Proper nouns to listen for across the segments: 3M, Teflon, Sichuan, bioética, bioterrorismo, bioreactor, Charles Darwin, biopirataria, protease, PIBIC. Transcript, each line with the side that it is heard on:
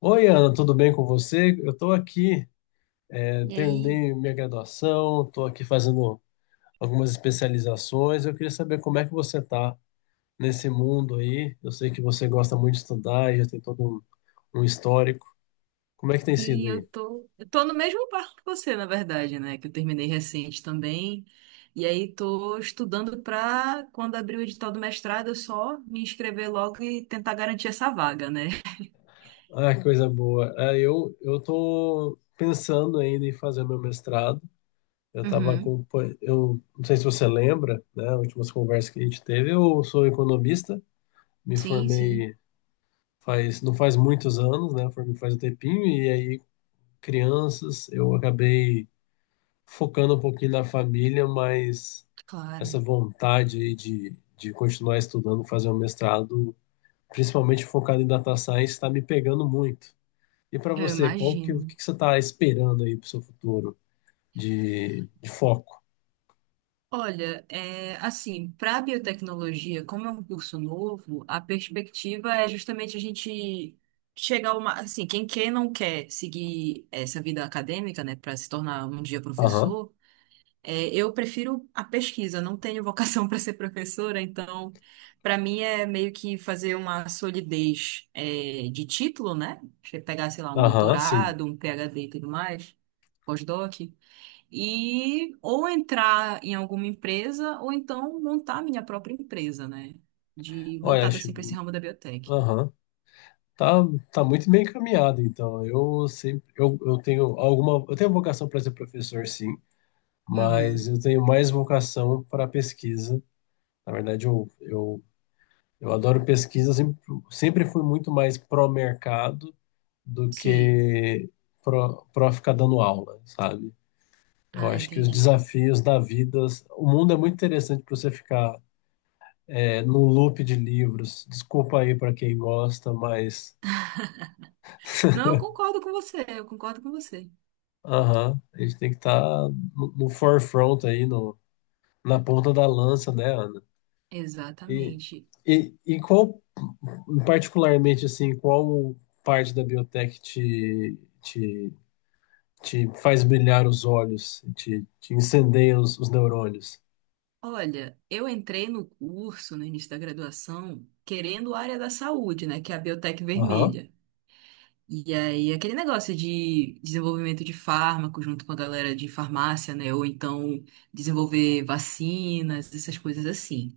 left: Oi, Ana, tudo bem com você? Eu estou aqui,
right: E aí,
left: terminei minha graduação, estou aqui fazendo algumas especializações. Eu queria saber como é que você está nesse mundo aí. Eu sei que você gosta muito de estudar e já tem todo um histórico. Como é que tem sido
right: sim, eu
left: aí?
right: tô, eu tô no mesmo barco que você, na verdade, né? Que eu terminei recente também. E aí tô estudando pra quando abrir o edital do mestrado, eu só me inscrever logo e tentar garantir essa vaga, né?
left: Ah, que coisa boa. Ah, eu estou pensando ainda em fazer meu mestrado. Eu estava
right: Uhum.
left: com, eu não sei se você lembra, né? Últimas conversas que a gente teve. Eu sou economista, me
right: Sim, sim,
left: formei faz, não faz muitos anos, né? Foi, faz um tempinho, e aí crianças, eu acabei focando um pouquinho na família, mas
right: claro.
left: essa vontade aí de continuar estudando, fazer um mestrado, principalmente focado em data science, está me pegando muito. E para
right: Eu
left: você, qual que, o
right: imagino.
left: que que você está esperando aí para o seu futuro de foco?
right: Olha, assim, para biotecnologia, como é um curso novo, a perspectiva é justamente a gente chegar uma, assim, quem quer não quer seguir essa vida acadêmica, né, para se tornar um dia
left: Aham,
right: professor, eu prefiro a pesquisa, não tenho vocação para ser professora, então para mim é meio que fazer uma solidez, de título, né? Você pegar, sei lá, um
left: aham, sim.
right: doutorado, um PhD e tudo mais, pós-doc e ou entrar em alguma empresa ou então montar minha própria empresa, né? De
left: Olha,
right: voltada
left: acho,
right: assim para esse ramo da biotech.
left: aham. Tá, tá muito bem encaminhado, então. Eu sempre, eu tenho alguma, eu tenho vocação para ser professor, sim, mas
right: Uhum.
left: eu tenho mais vocação para pesquisa. Na verdade, eu adoro pesquisa, sempre fui muito mais pró-mercado do
right: Sim.
left: que pró ficar dando aula, sabe? Eu
right: Ah,
left: acho que os
right: entendi.
left: desafios da vida, o mundo é muito interessante para você ficar num loop de livros. Desculpa aí para quem gosta, mas
right: Não, eu concordo com você, eu concordo com você.
left: aham, a gente tem que estar no forefront aí, no, na ponta da lança, né, Ana? E,
right: Exatamente.
left: e qual, particularmente, assim, qual parte da biotech te faz brilhar os olhos, te incendeia os neurônios?
right: Olha, eu entrei no curso, no início da graduação, querendo a área da saúde, né, que é a biotech
left: Aham,
right: vermelha. E aí, aquele negócio de desenvolvimento de fármaco junto com a galera de farmácia, né? Ou então desenvolver vacinas, essas coisas assim.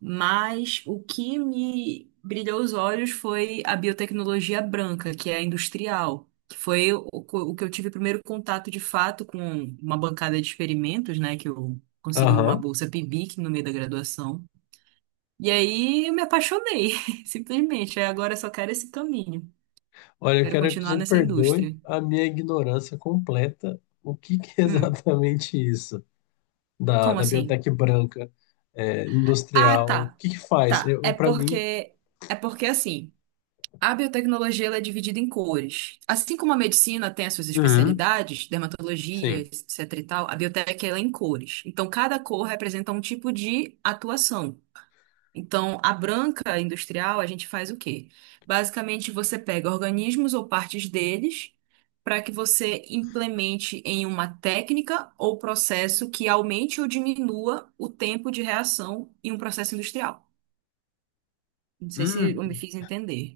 right: Mas o que me brilhou os olhos foi a biotecnologia branca, que é a industrial, que foi o que eu tive primeiro contato de fato com uma bancada de experimentos, né? Que eu consegui uma
left: aham.
right: bolsa PIBIC no meio da graduação. E aí eu me apaixonei, simplesmente. Aí agora eu só quero esse caminho.
left: Olha, eu
right: Quero
left: quero que
right: continuar
left: você me
right: nessa
left: perdoe
right: indústria.
left: a minha ignorância completa. O que que é
right: Hum,
left: exatamente isso da,
right: como
left: da
right: assim?
left: biotech branca, é,
right: Ah,
left: industrial? O
right: tá.
left: que que faz?
right: Tá.
left: Eu,
right: É
left: para mim
right: porque é porque assim, a biotecnologia ela é dividida em cores. Assim como a medicina tem as suas
left: uhum,
right: especialidades, dermatologia,
left: sim.
right: etc. e tal, a biotec ela é em cores. Então cada cor representa um tipo de atuação. Então, a branca industrial, a gente faz o quê? Basicamente, você pega organismos ou partes deles para que você implemente em uma técnica ou processo que aumente ou diminua o tempo de reação em um processo industrial. Não sei se
left: Hum.
right: eu me fiz entender.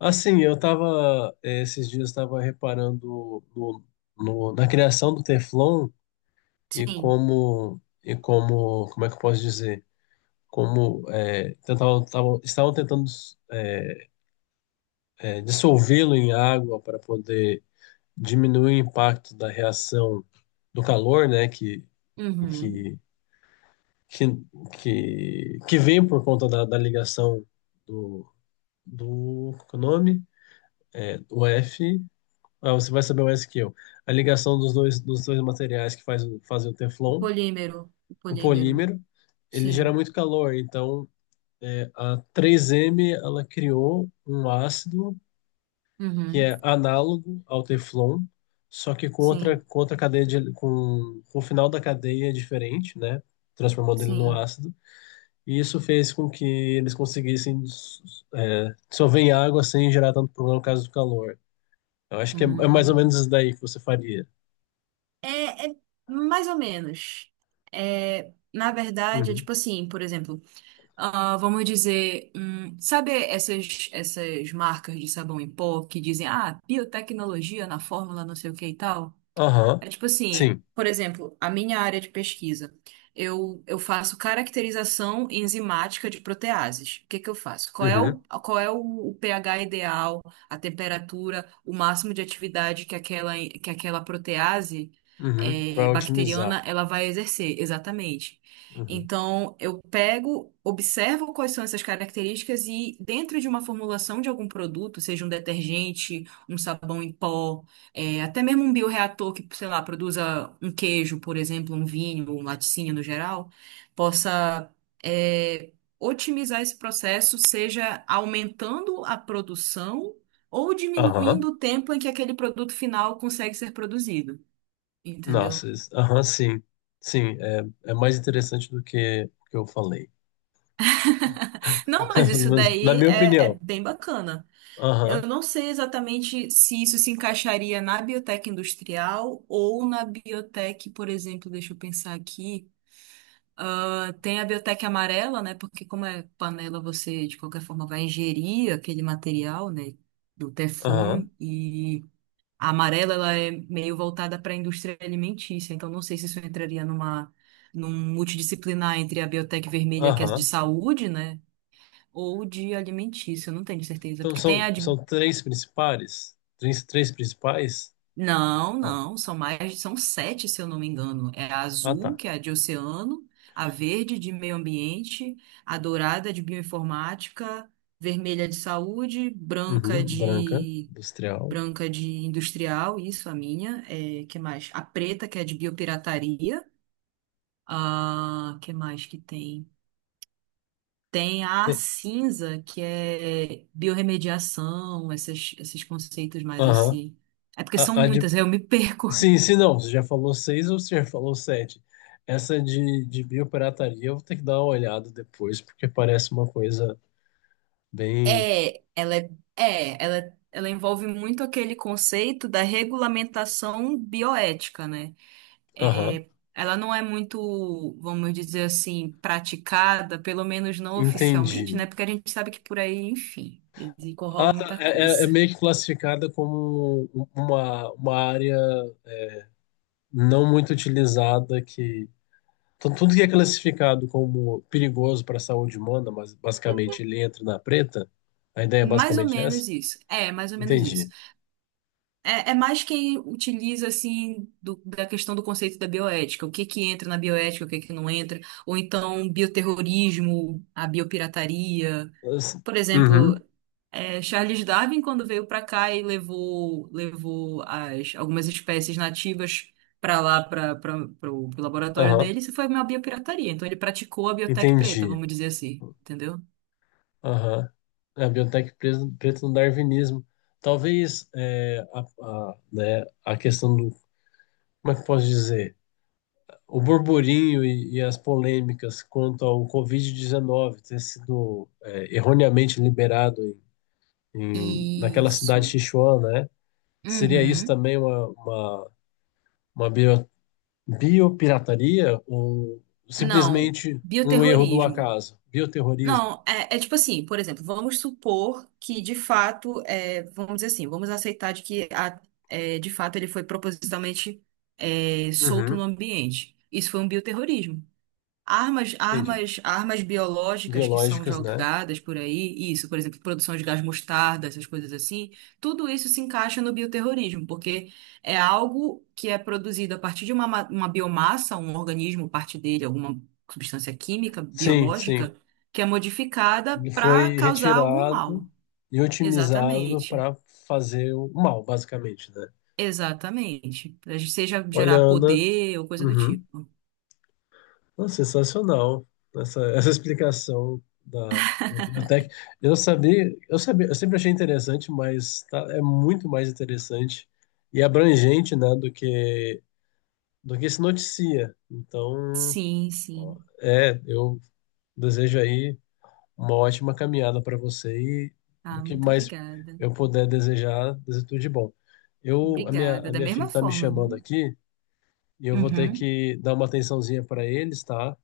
left: Assim, eu tava, esses dias estava reparando na criação do Teflon e
right: Sim.
left: como é que eu posso dizer? Como tentavam, estavam tentando dissolvê-lo em água para poder diminuir o impacto da reação do calor, né,
right: Uhum.
left: que, que, que vem por conta da ligação do, do qual que é o nome? É, do F. Ah, você vai saber mais que eu. A ligação dos dois materiais que fazem o Teflon,
right: O
left: o
right: polímero.
left: polímero, ele
right: Sim.
left: gera muito calor. Então, é, a 3M ela criou um ácido que
right: Uhum.
left: é análogo ao Teflon, só que
right: Sim.
left: com outra cadeia de, com o final da cadeia diferente, né? Transformando ele num
right: Sim.
left: ácido. E isso fez com que eles conseguissem dissolver em água sem gerar tanto problema no caso do calor. Eu acho que é, é mais ou menos
right: Hum.
left: isso daí que você faria.
right: É, é mais ou menos. Na verdade, é
left: Uhum.
right: tipo assim, por exemplo. Ah, vamos dizer, sabe essas marcas de sabão em pó que dizem, ah, biotecnologia na fórmula, não sei o que e tal?
left: Aham.
right: É tipo assim,
left: Sim.
right: por exemplo, a minha área de pesquisa. Eu faço caracterização enzimática de proteases. O que que eu faço?
left: Uhum.
right: O pH ideal, a temperatura, o máximo de atividade que que aquela protease
left: Uhum. Para otimizar.
right: bacteriana ela vai exercer, exatamente.
left: Uhum.
right: Então, eu pego, observo quais são essas características e, dentro de uma formulação de algum produto, seja um detergente, um sabão em pó, até mesmo um bioreator que, sei lá, produza um queijo, por exemplo, um vinho, um laticínio no geral, possa é, otimizar esse processo, seja aumentando a produção ou
left: Aham.
right: diminuindo o tempo em que aquele produto final consegue ser produzido, entendeu?
left: Nossa, isso- aham, sim. Sim, é, é mais interessante do que eu falei.
right: Não, mas
left: Pelo
right: isso
left: menos na
right: daí
left: minha
right: é
left: opinião.
right: bem bacana. Eu
left: Aham.
right: não sei exatamente se isso se encaixaria na biotech industrial ou na biotech, por exemplo, deixa eu pensar aqui. Tem a biotec amarela, né? Porque como é panela, você de qualquer forma vai ingerir aquele material, né? Do Teflon
left: Aham.
right: e a amarela ela é meio voltada para a indústria alimentícia. Então não sei se isso entraria numa num multidisciplinar entre a biotec vermelha que é de
left: Aham.
right: saúde, né? Ou de alimentícia, eu não tenho certeza,
left: Então
right: porque tem
left: são,
right: a de...
left: são três principais? Três, três principais?
right: Não, não, são mais, são sete, se eu não me engano. É a
left: Ah,
right: azul,
left: tá.
right: que é a de oceano, a verde de meio ambiente, a dourada de bioinformática, vermelha de saúde,
left: Uhum. Branca, industrial.
right: branca de industrial, isso a minha, é, que mais? A preta que é de biopirataria, a que mais que tem? Tem a
left: E-
right: cinza que é biorremediação, esses conceitos mais
left: aham.
right: assim. É porque são
left: A de
right: muitas, eu me perco.
left: sim, sim, não. Você já falou seis ou você já falou sete? Essa de biopirataria eu vou ter que dar uma olhada depois, porque parece uma coisa bem.
right: É, ela é, é, ela envolve muito aquele conceito da regulamentação bioética, né?
left: Aham,
right: É, ela não é muito, vamos dizer assim, praticada, pelo menos não oficialmente,
left: entendi.
right: né? Porque a gente sabe que por aí, enfim, rola muita
left: É, é
right: coisa.
left: meio que classificada como um, uma área não muito utilizada que. Tudo que é classificado como perigoso para a saúde humana, mas basicamente ele entra na preta. A ideia é
right: Mais ou
left: basicamente essa?
right: menos isso. É, mais ou menos isso.
left: Entendi.
right: É, é mais quem utiliza, assim, do- da questão do conceito da bioética. O que que entra na bioética, o que que não entra. Ou então, bioterrorismo, a biopirataria.
left: As-
right: Por exemplo,
left: uhum,
right: Charles Darwin, quando veio para cá e levou as, algumas espécies nativas para lá, para o laboratório
left: aham,
right: dele, isso foi uma biopirataria. Então, ele praticou a biotec preta,
left: entendi.
right: vamos dizer assim, entendeu?
left: Aham. É, a biotech preta no darwinismo. Talvez é, a, né, a questão do, como é que eu posso dizer? O burburinho e as polêmicas quanto ao Covid-19 ter sido é, erroneamente liberado em, naquela cidade de
right: Isso.
left: Sichuan, né? Seria isso
right: Uhum.
left: também uma bio, biopirataria ou
right: Não,
left: simplesmente um erro do
right: bioterrorismo.
left: acaso? Bioterrorismo?
right: Não, é tipo assim, por exemplo, vamos supor que de fato, vamos dizer assim, vamos aceitar de que a- de fato ele foi propositalmente solto no
left: Uhum.
right: ambiente. Isso foi um bioterrorismo.
left: Entendi.
right: Armas biológicas que são
left: Biológicas, né?
right: jogadas por aí, isso, por exemplo, produção de gás mostarda, essas coisas assim, tudo isso se encaixa no bioterrorismo, porque é algo que é produzido a partir de uma, ma- uma biomassa, um organismo, parte dele, alguma substância química,
left: Sim, sim.
right: biológica, que é modificada
left: Ele foi
right: para causar algum
left: retirado
right: mal.
left: e otimizado
right: Exatamente.
left: para fazer o mal, basicamente, né?
right: Exatamente. Seja
left: Olha,
right: gerar
left: Ana,
right: poder ou coisa do
left: uhum.
right: tipo.
left: Nossa, sensacional essa explicação da biblioteca. Eu sempre achei interessante, mas é muito mais interessante e abrangente, né, do que se noticia. Então,
right: Sim,
left: ó,
right: sim.
left: é, eu desejo aí uma ótima caminhada para você e do
right: Ah,
left: que
right: muito
left: mais
right: obrigada.
left: eu puder desejar, desejo tudo de bom. Eu, a minha,
right: Obrigada.
left: a
right: Da
left: minha filha
right: mesma
left: está me
right: forma,
left: chamando
right: viu?
left: aqui e eu vou ter
right: Uhum.
left: que dar uma atençãozinha para eles, tá?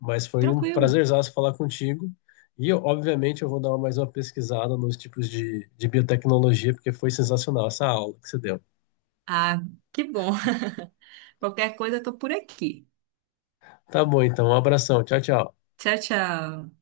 left: Mas foi um
right: Tranquilo.
left: prazerzaço falar contigo. E, eu, obviamente, eu vou dar mais uma pesquisada nos tipos de biotecnologia, porque foi sensacional essa aula que você deu.
right: Ah, que bom. Qualquer coisa, eu tô por aqui.
left: Tá bom, então, um abração. Tchau, tchau.
right: Tchau, tchau.